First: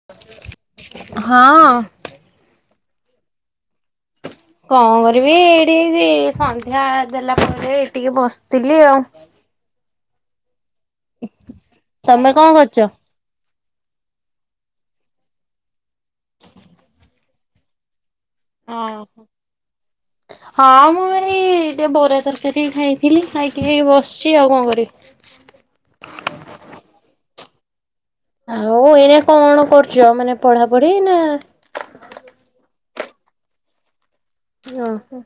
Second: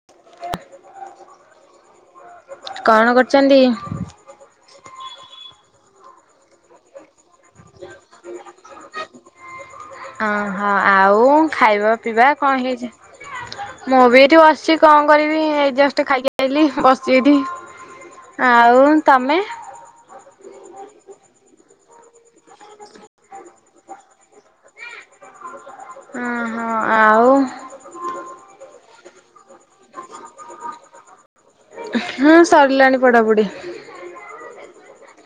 [inaudible] ହଁ କଣ କରୁଛନ୍ତି। କଣ କରିବି ଏଇଠି ସନ୍ଧ୍ୟା ଦେଲା ପରେ ଟିକେ ବସିଥିଲି ଆଉ। ଅହଁ ଆଉ ଖାଇବା ତମେ ପିଇବା କଣ କରୁଛ? ହେଇଛ ମୁଁ ବି ଏଇଠି ବସିଛି କଣ କରିବି ଏ ତେ ଖାଇକି ଆଇି ବସଥିଲି ଆଉ ହଁ। ତମେ ହଁ ମୁଁ ଭାଇ ଟିକେ ବରିଆ ତରକାରୀ ଖାଇଥିଲି ଖାଇକି ଖାଇକି ବସିଛି ଆଉ କଣ କରିବି ଓ ହୋ ଆଉ ଆଉ ଏଇନା କଣ କରୁଛ ମାନେ ପଢା ପଢି ନା ହୁଁ ସରିଲାଣି ପଢାପଢି ଓ ହୋ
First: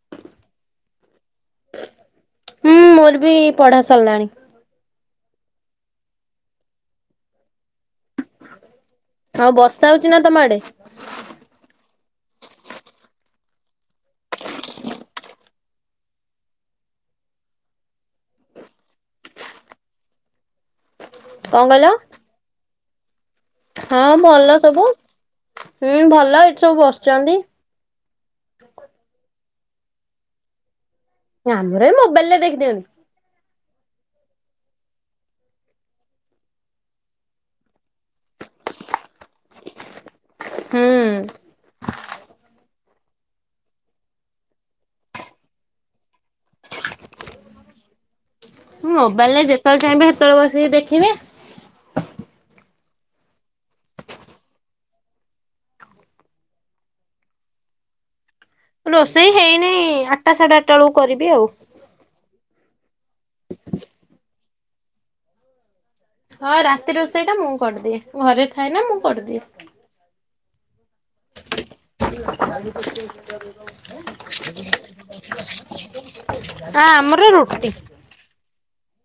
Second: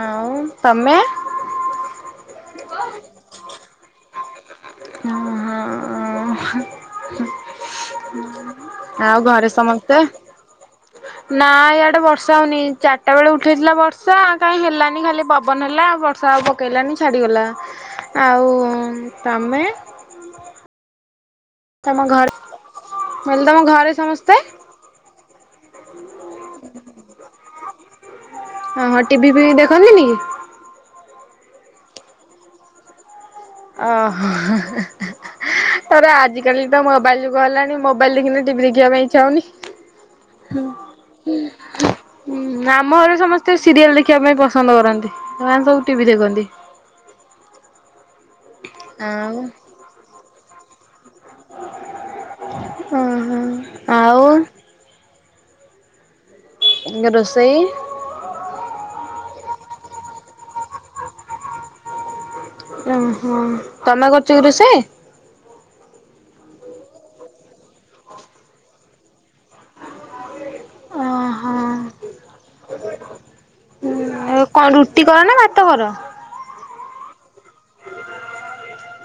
ଆଁ ତମେ ହୁଁ ମୋର ବି ପଢା ସରିଲାଣି। ହ [inaudible] ଆଉ ଘରେ ବର୍ଷା ସମସ୍ତେ। ହଉଛି ନା ତମ ଆଡେ ନା ଇଆଡ଼େ ବର୍ଷା ହେଉନି ଚାରିଟା ବେଳେ ଉଠାଇଥିଲା ବର୍ଷା କାହିଁ ହେଲାନି ଖାଲି ପବନ ହେଲା ବର୍ଷା ହେବ। କେଲାଣି ଛାଡିଗଲା ଆଉ-ଉ-ଉ-ଉ ତମେ? କଣ କହିଲ? ତମ ଘରେ [unintelligible] ତମ ଘରେ ହଁ ସମସ୍ତେ? ଭଲ ହୁଁ ଭଲ ଏଇଠି ସବୁ ବସିଛନ୍ତି। ଓ ହଁ ଟିଭି ଫିଭି ଦେଖନ୍ତିନି କି? ଆମର ଏଇ ମୋବାଇଲ ରେ ଦେଖି ଦିଅନ୍ତି। ଓହୋ। ତର ଆଜିକାଲି ତ ମୋବାଇଲ ଯୁଗ ହେଲାଣି ମୋବାଇଲ ଦେଖିନି ଟିଭି ଦେଖିବାକୁ ଇଚ୍ଛା ହଉନି। ହୁଁ। ଆମ ଘରେ ସମସ୍ତେ ସିରିଏଲ ଦେଖିବା ପାଇଁ ପସନ୍ଦ କରନ୍ତି ସେମାନେ ସବୁ ଟିଭି ଦେଖନ୍ତି। ମୋବାଇଲ ଆଉ ରେ ଯେତେବେଳେ ଚାହିଁବେ ସେତେବେଳେ ବସିକି ଦେଖିବେ। ଓ ହୋ ଆଉ-ଉ ରୋଷେଇ? ରୋଷେଇ ହେଇନି-ଇ-ଇ ଆଠଟା ସାଢ ଆଠଟା ବେଳକୁ କରିବି ଆଉ। ଓ ହୋ ତମେ କରୁଛ କି ରୋଷେଇ? ହଁ ରାତି ରୋଷେଇ ଟା ମୁଁ କରିଦିଏ ଘରେ ଥାଏନା ମୁଁ କରିଦିଏ। ଓହୋ। ସ ହୁଁ ଏ କଣ ରୁଟି କର ନା ଭାତ କର? ଆ ଆମର ରୁଟି।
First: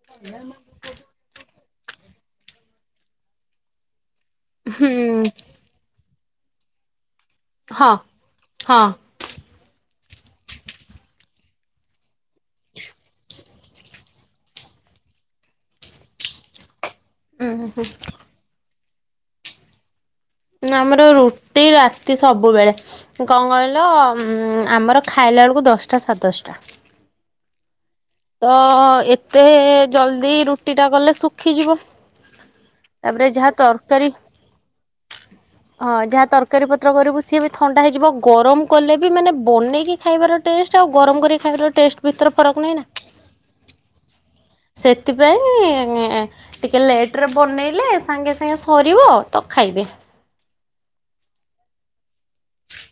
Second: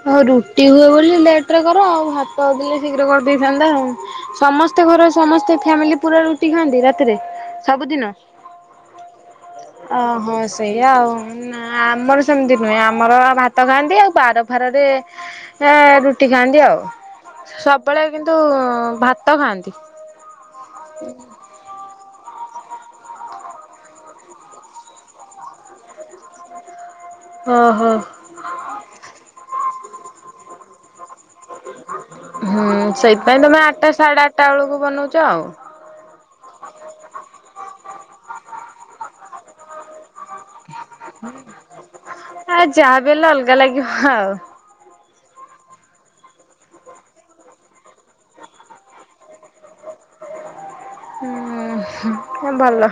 ହଉ ରୁଟି ହୁଏ ବୋଲି ଲେଟ ରେ କର ଆଉ ଭାତ ଦେଲେ ଶୀଘ୍ର କରିଦେଇଥାନ୍ତା ଆଉ। ସମସ୍ତେ ହୁଁ ଘରେ ସମସ୍ତେ ଫ୍ୟାମିଲି ପୁରା ରୁଟି ଖାଆନ୍ତି ରାତିରେ? ହଁ ସବୁଦିନ? ହଁ। ଓହୋ ସେଇଆ ଆଉ ନା ଆମର ସେମିତି ନୁହେଁ ଆମର ଭା ତ ଖାଆନ୍ତି ଆଉ ବାର ଫାରରେ ଏ-ଏ-ଏ ରୁଟି ଖାଆନ୍ତି ଆଉ ଉଁ ହୁଁ ସବୁବେଳେ କି ନ୍ତୁ-ଉ-ଉ-ଉ ଭାତ ଖାଆନ୍ତି। ନାଁ ଆମର ରୁଟି ରାତି ସବୁବେଳେ। ଙ୍କ କହିଲ-ଅ-ଅ-ଅ ଉ-ଉ ଆମର ଖାଇଲା ଏଳକୁ ଦଶଟା ସାଡେ ଦଶଟା। ଓ ହୋ। ତ-ଅ-ଅ-ଅ ଏତେ ଜଲଦି ରୁଟି ଟା କଲେ ଶୁଖିଯିବ। ହୁଁ-ଉ-ଉ ତାପରେ ସେଇଥି ପାଇଁ ଯାହା ତମେ ଆଠଟା ତରକାରୀ ସାଢ଼େଆଠଟା ବେଳକୁ ବନଉଚ। ହଁ ଯାହା ତରକାରୀ ପତ୍ର କରିବୁ ସିଏ ବି ଥଣ୍ଡା ହେଇଯିବ, ଗରମ କଲେ ବି ମାନେ ବନେଇକି ଖାଇବାର ଟେଷ୍ଟ ଆଉ ଗରମ କରି ଖାଇବାର ଟେଷ୍ଟ ଭିତରେ ଫରକ ନାହିଁନା। ବେଲ ଅଲଗା ଲାଗିବ ଆଉ। ସେଥିପାଇଁ-ଇ-ଇ-ଇ-ଇ ଟିକେ ଲେଟରେ ବନେଇଲେ ସାଙ୍ଗେ ସାଙ୍ଗେ ସରିବ ତ ଖାଇବେ। ଉ ହୁଁ ଭଲ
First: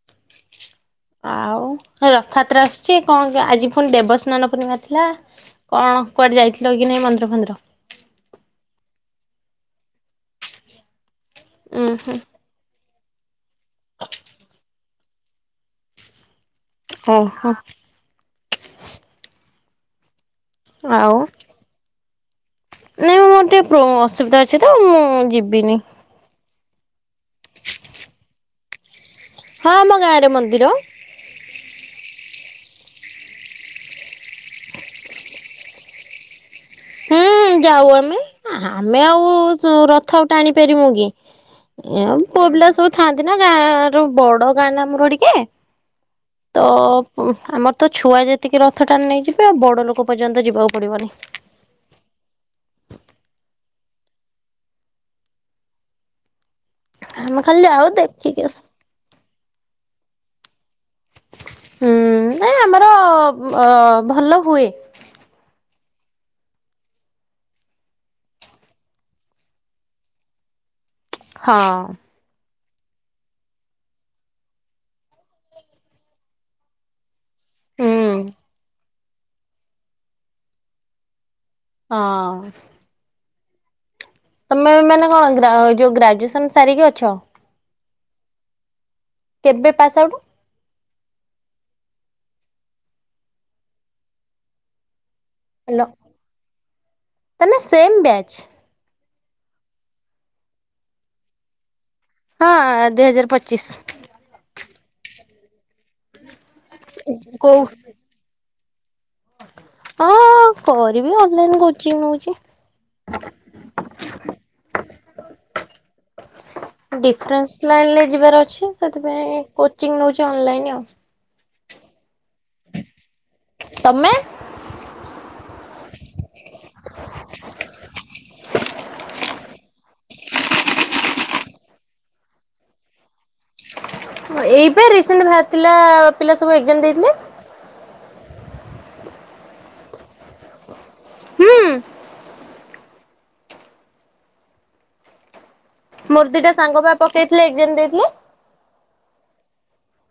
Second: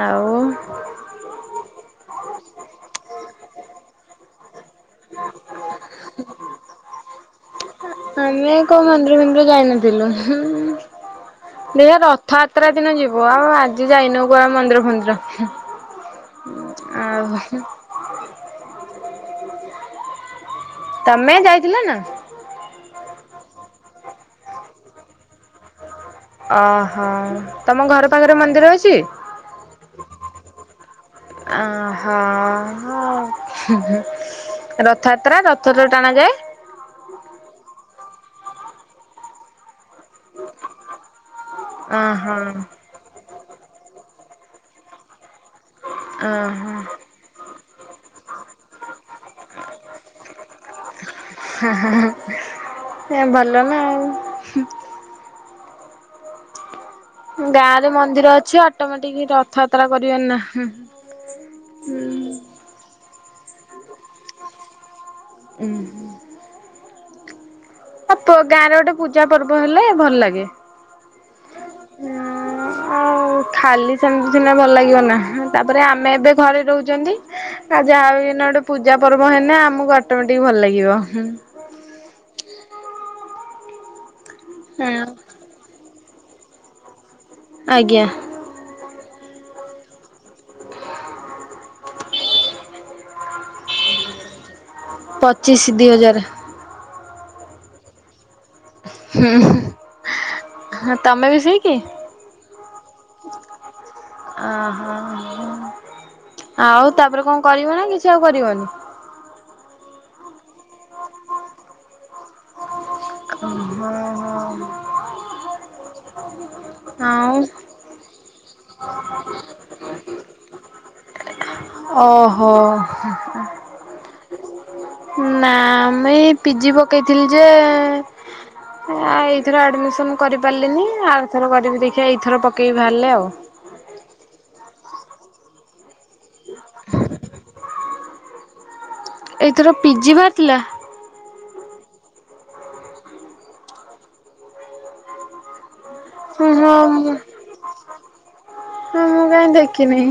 ଆଉ ରଥଯାତ୍ରା ଆସୁଚି, କଣ ଆଜି ପୁଣି ଦେବସ୍ନାନ ପୂର୍ଣିମା ଥିଲା। କଣ କୁଆଡ଼େ ଯାଇଥିଲ କି ନାଇଁ ମନ୍ଦିର ଫନ୍ଦିର? ଆମେ କୋଉ ମନ୍ଦିର ଫନ୍ଦିର ଯାଇନଥିଲୁ ହୁଁ-ଉ-ଉ ଉୁଁ ଦେଖ ହୁଁ ରଥଆ ଯାତ୍ରା ଦିନ ଯିବ ଆଉ ଆଜି ଯାଇନୁ କୁଆଡ଼େ ମନ୍ଦିର ଫନ୍ଦିର। ଓ ଆଉ ହୋ। ଆଉ ତମେ ଯାଇଥିଲ ନା? ନାଇଁଁ ନା ମୋ ପ୍ରୋ ଅସୁବିଧା ଅଛି ତ ମୁଁ-ଉ-ଉ ଯିବିନି। ଓ ହଁ ତମ ଘର ପାଖରେ ମନ୍ଦିର ଅଛି? ହଁ ଆମ ଗାଁରେ ମନ୍ଦିର। ଆ ହଁ, ହଁ ରଥଯାତ୍ରା ରଥରେ ଟଣା ଯାଏ। ହୁଁ, ହୁଁ, ଯାଉଆମେ। ଆମେ ଚ ଆଉ ର ଥ ଟାଣି ପାରିମୁକି? ଏ ଅହ ପୁଅ ପିଲା ସହ ଥାଆନ୍ତି ନା ଯାହାର ବଡ ଗାଁ ନା ଆମର ଟିକେ। ଆଁ ଅ ଅ ଆମର ତ ଛୁଆ ଯେତିକି ରଥଟାଣି ନେଇଯିବେ, ବଡ ଲୋକ ପର୍ଯ୍ୟନ୍ତ ଯିବାକୁ ପଡିବନି! ଏ ଭଲ ନା ଆଉ। ଆମେ ଖାଲି ଗାଁ ଯାଉ ରେ ମନ୍ଦିର ଦେଖିକି ଅଛି, ଆସୁ। ଅଟୋମେଟିକ ରଥଯାତ୍ରା କରିବେନି ନା। ହୁଁ ନାଇ ଆମର ଅ ଭଲ ହୁଏ। ଉୁଁ ହୁଁ। ହଁ, ତୋ ଗାଁରେ ଗୋଟେ ପୂଜା ପର୍ବ ହେଲେ ଭଲ ଲାଗେ! ହଁ ହୁଁ ଆଉ ଓ ଖାଲି ସେମିତି ସିନା ଭଲ ଲାଗିବନା, ତାପରେ ଆମେ ଏବେ ଘରେ ରହୁଚନ୍ତି। ହୁଁ ଯାହାବିକିନା ଗୋଟେ ପୂଜା ପର୍ବ ହେନେ, ଆମକୁ ଅଟୋମେଟିକ ଭଲ ଲାଗିବ! ହଁ। ତମେ ହଁ ଏମାନେ କଣ ଗ୍ରା ଯୋଉ ଗ୍ରାଜୁଏସନ ସାରିକି ଅଛ? ଆଜ୍ଞା। କେବେ ପାସ୍ ଆଉଟ୍? ପଚିଶି ଦି ହଜାରେ। ତାହେନେ ସେମ୍ ବ୍ୟାଚ୍। ହୁଁ ହୁଁ, ତମେ ମିସେଇକି? ହଁ, ଦିଇ ହଜାର ପଚିଶି। ଆହ। ଆଉ ତାପରେ କଣ କୋଉ କରିବ ନା କିଛି ଆଉ କରିବନି? ଅଁ କରିବି, ଅନଲାଇନ କୋଚିଂ ନଉଛି। ହଁ ହଁ। ଆଉ ଡିଫିରେନ୍ସ ଲାଇଲିରେ ଯିବାର ଅଛି, ସେଥିପାଇଁ କୋଚିଙ୍ଗ୍ ନଉଛି ଅଲଲାଇନ ଆଉ। ଅହ। ତମେ? ନା, ଆମେ ପିଜି ପକେଇଥିଲି ଯେ ଆ ଏଇଥର ଆଡମିସନ କରିପାରିଲିନି, ଆଉ ଥର କରିବି ଦେଖିବା, ଏଇଥର ପକେଇବି ବାହାରିଲେ ଆଉ। ଏଇପା ରିସେଣ୍ଟ ବାହାରିଥିଲା, ପିଲା ସବୁ ଏକ୍ଜାମ୍ ଦେଇଥିଲେ। ଏଇଥର ପିଜି ବାହାରି ଥିଲା? ହୁଁ। ମୋର ଦିଟା ସାଙ୍ଗ ପା ପକେଇଥିଲେ, ଏକ୍ଜାମ୍ ଦେଇଥିଲେ। ହଁ ମୁଁ କାଇଁ ଦେଖିନି।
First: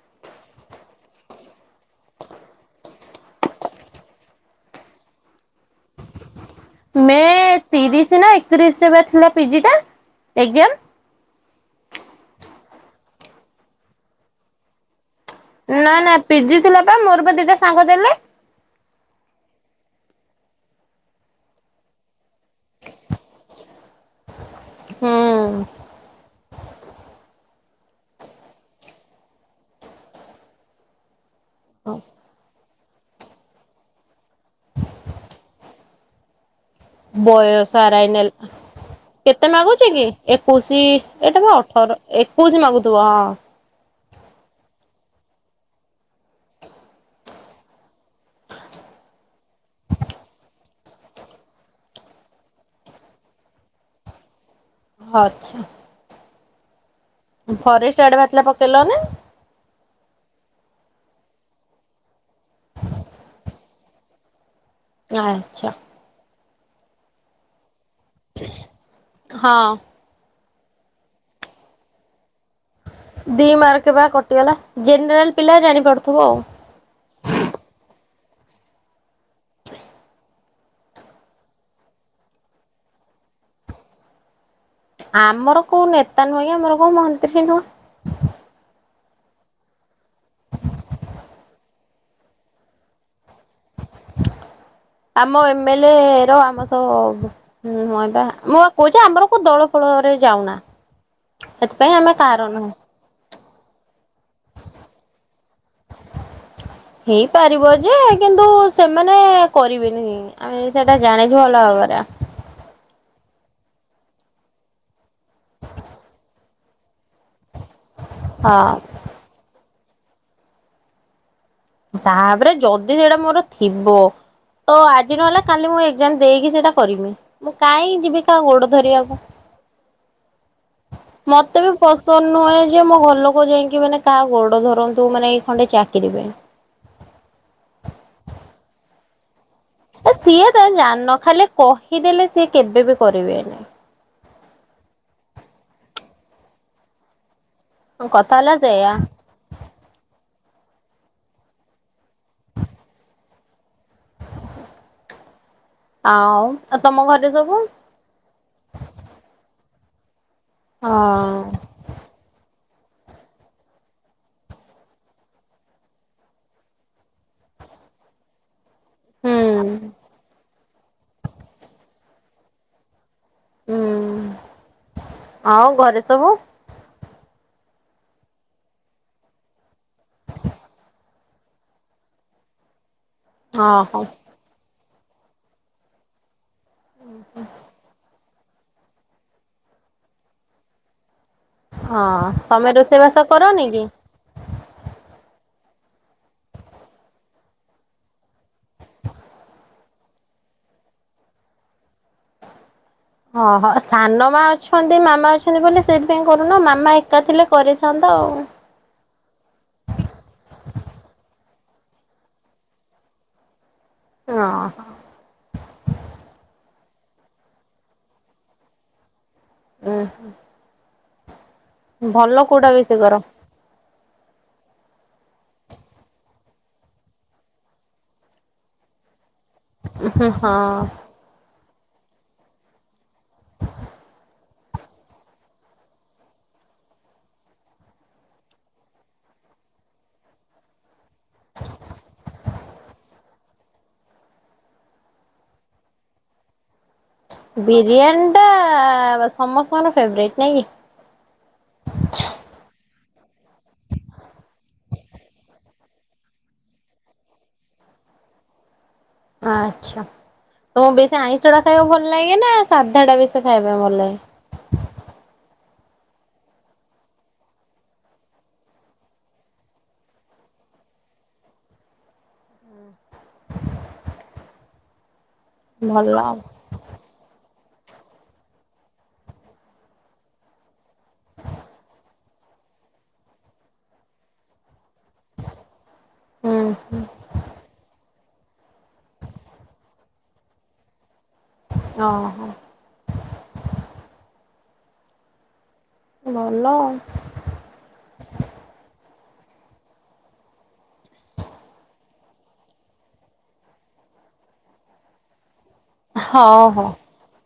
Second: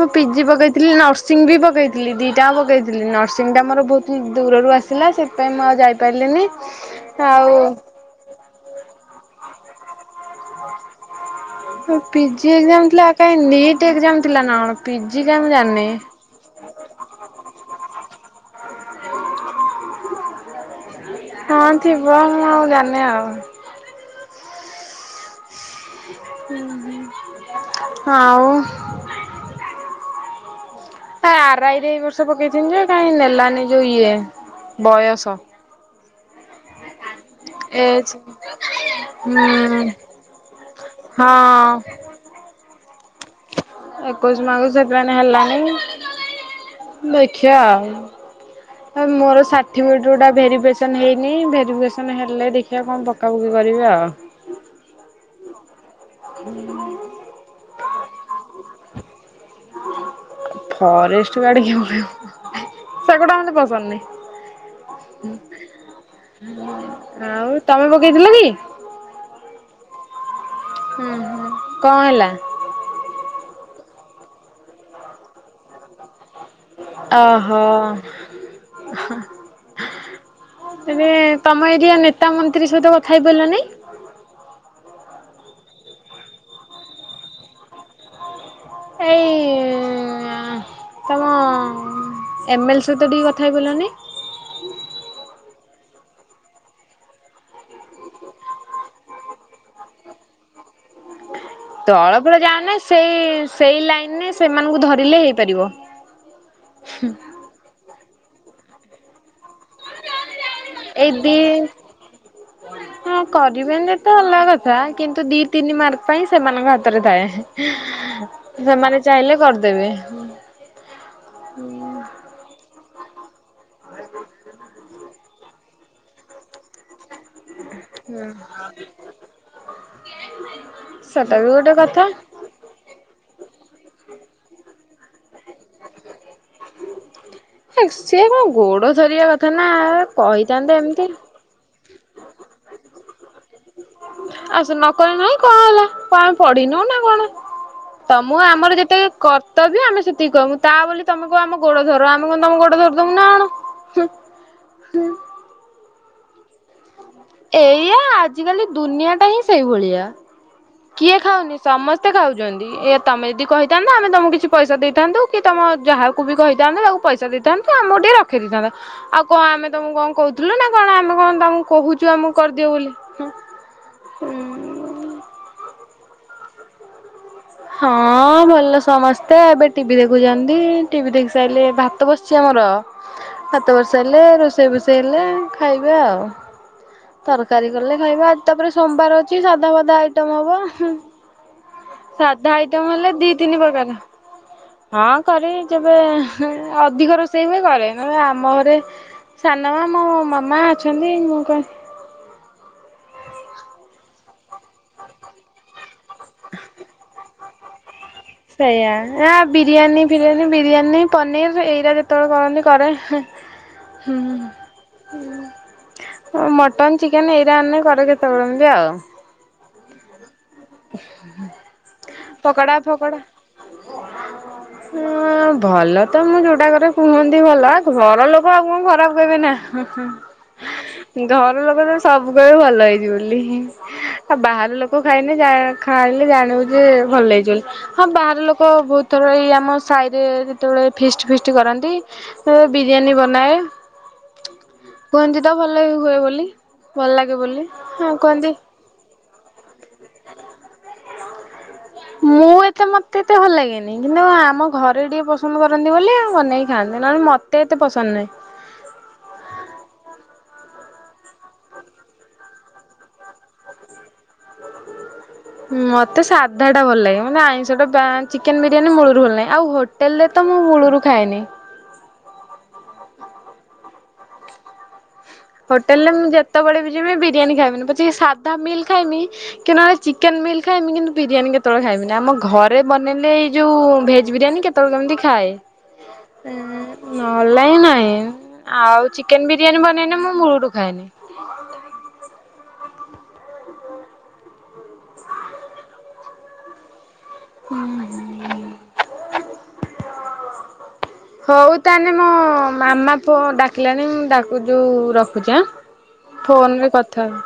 ମୁଁ ପିଜି ପକାଇଥିଲି, ନର୍ସିଂ ବି ପକେଇଥିଲି, ଦିଟା ଯାକ ପକାଇଥିଲି। ନର୍ସିଂଟା ମୋର ବହୁତ ଦୂରରୁ ଆସିଲା ସେ ଥିପାଇଁ ମୁ ଆଉ ଯାଇ ପାରିଲିନି। ମେ ତିରିଶ ନା ଏକତିରିଶରେ ପା ଥିଲା ପିଜି ଟା, ଏକ୍ଜାମ। ହୁଁ ପିଜି ଏକ୍ଜାମ ଥିଲା କାଇଁ, ନିଟ୍ ଏକ୍ଜାମ ଥିଲା ନା କଣ। ପିଜି ଯା ମୁଁ ଜାଣନି। ନା ନା ପିଜି ଥିଲା ପା, ମୋର ବା ଦିଟା ସାଙ୍ଗ ଦେଲେ। ହଁ ଥିବ, ମୁଁ ଆଉ ଜାଣିନି ଆଉ। ହୁଁ। ଆଉ। ଆ ଆର ଆଇ ଏ ବର୍ଷ ପକେଇିନି ଯେ କାହିଁ ନେଲାନି ଯୋଉ ଇଏ ବୟସ। ବୟ ସ ଆର ଆଇ ଏଜ୍ ନେଲ ହୁଁ କେତେ ମାଗୁଚି କି ଏକୋଇଶି ଏଇଟା ବା ହଁ ଅଠର ଏକୋଉସୀ ମାଗୁଥିବ ହଁ। ଏକୋଇଶ ମାଗୁଚି ସେଥିପାଇଁ ତ ହେଲାନି ଦେଖିବା ଆ। ହ [inaudible] ହଉ ମୋର ସାର୍ଟିଫିକେଟ୍ ଗୋରା ଭେରିଫେସନ୍ ହେଇନି ଭେରିଫିକେସନ୍ ହେଲେ ଦେଖିବା କଣ ପକାପକି କରିବି ଆଉ। [unintelligible] ହୁଁ [inaudible] ଫରେଷ୍ଟ ଆୟଡ ବାହାରିଥିଲା ପକେଇଲ ନି? ଫରେଷ୍ଟ ଗାଡକିଏ ପକେଇବ। ସେଗୋଡା ମତେ ପସନ୍ଦ ନାହି। ଆଚ୍ଛା। ଆଉ ତମେ ପକେଇଥିଲ କି? ହଁ। ହୁଁ କଣ ହେଲା? ଦି ମାର୍କ ବା କଟିଗଲା ଜେନେରାଲ ପିଲା ଜାଣି ପାରୁଥିବ ଆଉ। ଓହୋ। ତବେ ତମ ଏରି ଆ ନେତା ମନ୍ତ୍ରୀ ସହିତ କଥା ହେଇପାରିଲନି। ହ [inaudible] ଆମର କୋଉ ନେତା ନୁହେଁ କି ଆମର କୋଉ ମନ୍ତ୍ରୀ ହ ନୁହଁ। ଏଇ ତମ ଏମ୍ଏଲ୍ ସହିତ ଟିକେ କଥା ହେଇପରିଲନି? ଆମ ଏମ ଏଲ ଏ ର ଆମ ସ ହୁଁ ମୁଁ ବା ମୁଁଉ କହୁଚି ଆମର କୋଉ ଦଳ ଫଳରେ ଯାଉନା। ସେଥିପାଇଁ ଆମେ ଦଳ ଫଳ ରେ କାହାର ନୁହଁ। ଯାଉନ ସେଇ ସେଇ ଲାଇନରେ ସେମାନଙ୍କୁ ଧରିଲେ ହେଇପାରିବ। ପାରିବ ଯେ କିନ୍ତୁ ସେମାନେ କରିବେନି ଆମେ ସେଇଟା ଜାଣିଚୁ ଭଲ ଭାବରେ। ହୁଁ [inaudible] ହଁ କରିବେନ ତ ଅଲଗା କଥା କିନ୍ତୁ ଦି ତିନି ମାର୍କ ପାଇଁ ସେମାନଙ୍କ ହାତରେ ଥାଏ। ହଁ ସେମାନେ ଚାହିଁଲେ କରିଦେବେ। ତାପରେ ଯଦି ସେଇଟା ମୋର ଥିବ ତ ଆଜି ନହେଲେ କାଲି ମୁଁ ଏ ଜାମ ଦେଇକି ସେଇଟା କରମି ମୁଁ କାହିଁକିଁ ଯିବି କାହା ଗୋଡ ଧରିବାକୁ। [unintelligible] ସେଟା ମତେ ବି ଗୋଟେ କଥା। ପସନ ନୁହେଁ ଏ ଯେ ମୋ ଘର ଲୋକ ଯାଇକି ମାନେ କାହା ଗୋଡ ଧରନ୍ତୁ ମାନେ ଏଇ ଖଣ୍ଡେ ଚାକିରି ପାଇଁ। ହେ ସିଏ କଣ ଗୋଡ ଧରିବା କଥା ନା କହିଥାନ୍ତେ ଏମିତି ଖାଲେ କ ଖ ଦେଲେ ସିଏ କେବେ ବି କରିବେ ନି। ଆ ସେ ନକଲେ ନାଇଁ କଣ ହେଲା? କଣ ଆମେ ପଢିନୁ ନା କଣ? ତ କଥା ମୁ ହେଲା ଆମର ସେଇଆ ଯେତେ କ ତବ୍ୟ ଆମେ ସେତିକି କମୁ ତା ବୋଲି ତମେ କ ଆମ ଗୋଡ ଧର ଆମେ କଣ ତମ ଗୋଡ ଧରଦମୁ ନା କଣ? ହୁଁ। ଆଉ ଆଉ ତମ ଘରେ ସବୁ? ଏଆ ଆଜିକାଲି ଦୁନିଆ ଟା ହିଁ ସେଇଭଳିଆ। କିଏ ହଁ ଖାଉନି? ସମସ୍ତେ ଖାଉଛନ୍ତି ଏ ତମେ ଯଦି କହିଥାନ୍ତ ଆମେ ତମକୁ କିଛି ପଇସା ଦେଇଥାନ୍ତୁ କି ତୁମ ଯାହାକୁ ବି କହିଥାନ୍ତ ଆଉ ପଇସା ଦେଇଥାନ୍ତୁ ଆମ ଟିକେ ରଖି ଦେଇଥାନ୍ତେ ଆଉ କଣ ଆମେ ହୁଁ। ତମକୁ କଣ କହୁଛୁ? ବୁଥିଲୁ ନା କଣ ଆମେ କଣ ତାଙ୍କୁ କହୁଛୁ ଆମକୁ କରିଦିଅ ବୋଲି ହୁଁ ହ ଆଉ ଘରେ ସବୁ ହଁ ଭଲ ସମସ୍ତେ ଏବେ ଟିଭି ଦେଖୁଛନ୍ତି ଟିଭି ଦେଖି ସାରିଲେ ଭାତ ବସିଛି ଆମର ହାତ ଓହୋ ବର୍ଷ ହେଲେ ରୋଷେଇ ଫୋଷେଇ ହେଲେ ଖାଇବେ ଆଉ। ତରକାରୀ କଲେ ଖାଇବା ଆ ତାପରେ ସୋମବାର ଅଛି ସାଧା ଫାଧା ଆଇଟମ ହବ। ହଁ ସାଧା ତମେ ଆଇଟମ ହେଲେ ରୋଷେଇବାସ ଦି ତିନି କରନି କି? ପ୍ରକାର। ହଁ କରେ ଯେବେ ଅଧିକ ରୋଷେଇ ହୁଏ କରେ ନ ଆମ ଘରେ ସାନ ମା ମୋ ମାମା ଅଛନ୍ତି। ମୁଁ କ ଓହୋ ସାନ ମା ଅଛନ୍ତି ମାମା ଅଛନ୍ତି ବୋଲି ସେଥିପାଇଁ କରୁନ ମାମା ଏକା ଥିଲେ କରି ଥାଆନ୍ତା ଆଉ। ସେଇଆା ଏ ବିରିୟାନୀ ଫିରିୟାନୀ ବିରିୟାନୀ ପନିର ଏଇଟା ଯେତେବେଳେ କରନ୍ତି କରେ। ହୁଁ ହଁ ମଟନ ଚିକେନ ଏଇରା ଆଣିଲେ କରେ କେତେବେଳେ ବି ଆଉ। ଉୁଁ। ପକଡ଼ା ବେଶୀ କର ଫକଡ଼ା ହଁ ହ ଭଲ ତ ମୁଁ ଯୋଉଟାକରେ କୁହନ୍ତି ଭଲ। ଘର ଲୋକ ଆଉ କଣ ଖରାପ କହିବେ ନା? ହୁଁ ହଁ। ହୁଁ ଘର ଲୋକ ତ ସବୁ କହିବେ ଭଲ ହେଇଛିିବ ବୋଲି। ଆଉ ବାହାର ଲୋକ ଖାଇନି ଖାଣିଲେ ଜାଣିବୁ ଯେ ଭଲ ଲାଗିଛି ବୋଲି ହଁ ବାହାର ଲୋକ ବହୁତ ଥର ଏଇ ଆମ ସାହିରେ ସେତେବେଳେ ଫିଷ୍ଟ ଫିଷ୍ଟ କରନ୍ତି ବିରିୟାନୀ ବନାଏ। କୁହନ୍ତି ତ ଭଲ ବି ହୁଏ ବୋଲି। ଭଲ ଲାଗେ ବୋଲି ହଁ ବିରିୟାନୀ ଟା କୁହନ୍ତି। ସମସ୍ତଙ୍କର ଫେବରଟ୍ ନାଇଁ କି? ମୁଁ ଏତେ ମତେ ଏତେ ଭଲ ଲାଗେନି କିନ୍ତୁ ଆମ ଘରେ ଟିକେ ପସନ୍ଦ କରନ୍ତି ବୋଲି ଆଉ ବନେଇକି ଖାନ୍ତି ନହେଲେ ମ ତେ ଏତେ ପସନ୍ଦ ନାହିଁ। ଆଚ୍ଛା ତମକୁ ବେଶୀ ଆଇଁଷ ଟା ଖାଇବାକୁ ଭଲ ଲାଗେ ନା ସାଧା ଟା ବେଶୀ ଖାଇବା ପାଇଁ ଭଲ ଲାଗେ ମତେ ସାଧା ଟା ଭଲ ଲାଗେ ମାନେ ଆଇଁଷ ଟା ଚିକେନ ବିରିୟାନୀ ମୂଳରୁ ଭଲ ନାହିଁ ଆଉ ହୋ ଟେଲରେ ତ ମୁଁ ମୂଳରୁ ଖାଏନି। ହୋଟେଲ ରେ ଭଲ ମୁଁ ଆଉ ଯେତେବେଳେ ବି ଯିବି ବିରିୟାନୀ ଖାଇବମିନି ପଛେ ସାଧା ମିଲ୍ ଖାଇମି। କିନ୍ତ ଚିକେନ ମିଲ୍ ଖାଇମି କିନ୍ତୁ ବିରିୟାନୀ କେତେବେଳେ ଖାଇବି ଆମ ଘରେ ବନେଇଲେ ଏଇ ଯୋଉ ଭେଜ୍ ବିରିୟାନୀ କେତେ ବେଳେ କେମିତି ଖାଏ। ହୁଁ ଉଁ ହୁଁ ନହେଲେ ନାହିଁ ଆଉ ଚିକେନ ବିରିୟାନୀ ବନେଇନି ମୁଁ ମୂଳରୁ ଖାଏନି। ଓହୋ ଭଲ ଆଉ। ହୁଁ ହୁଁ। ହଉ ତାହେଲେ ମୋ ମାମା ପୁଅ ଡାକିଲାନି ମୁଁ ତାକୁ ଯୋଉ ରଖୁଛି ହାଁ। ହଉ ହଉ ଫୋନ ରେ ହଉ। କଥା ହ।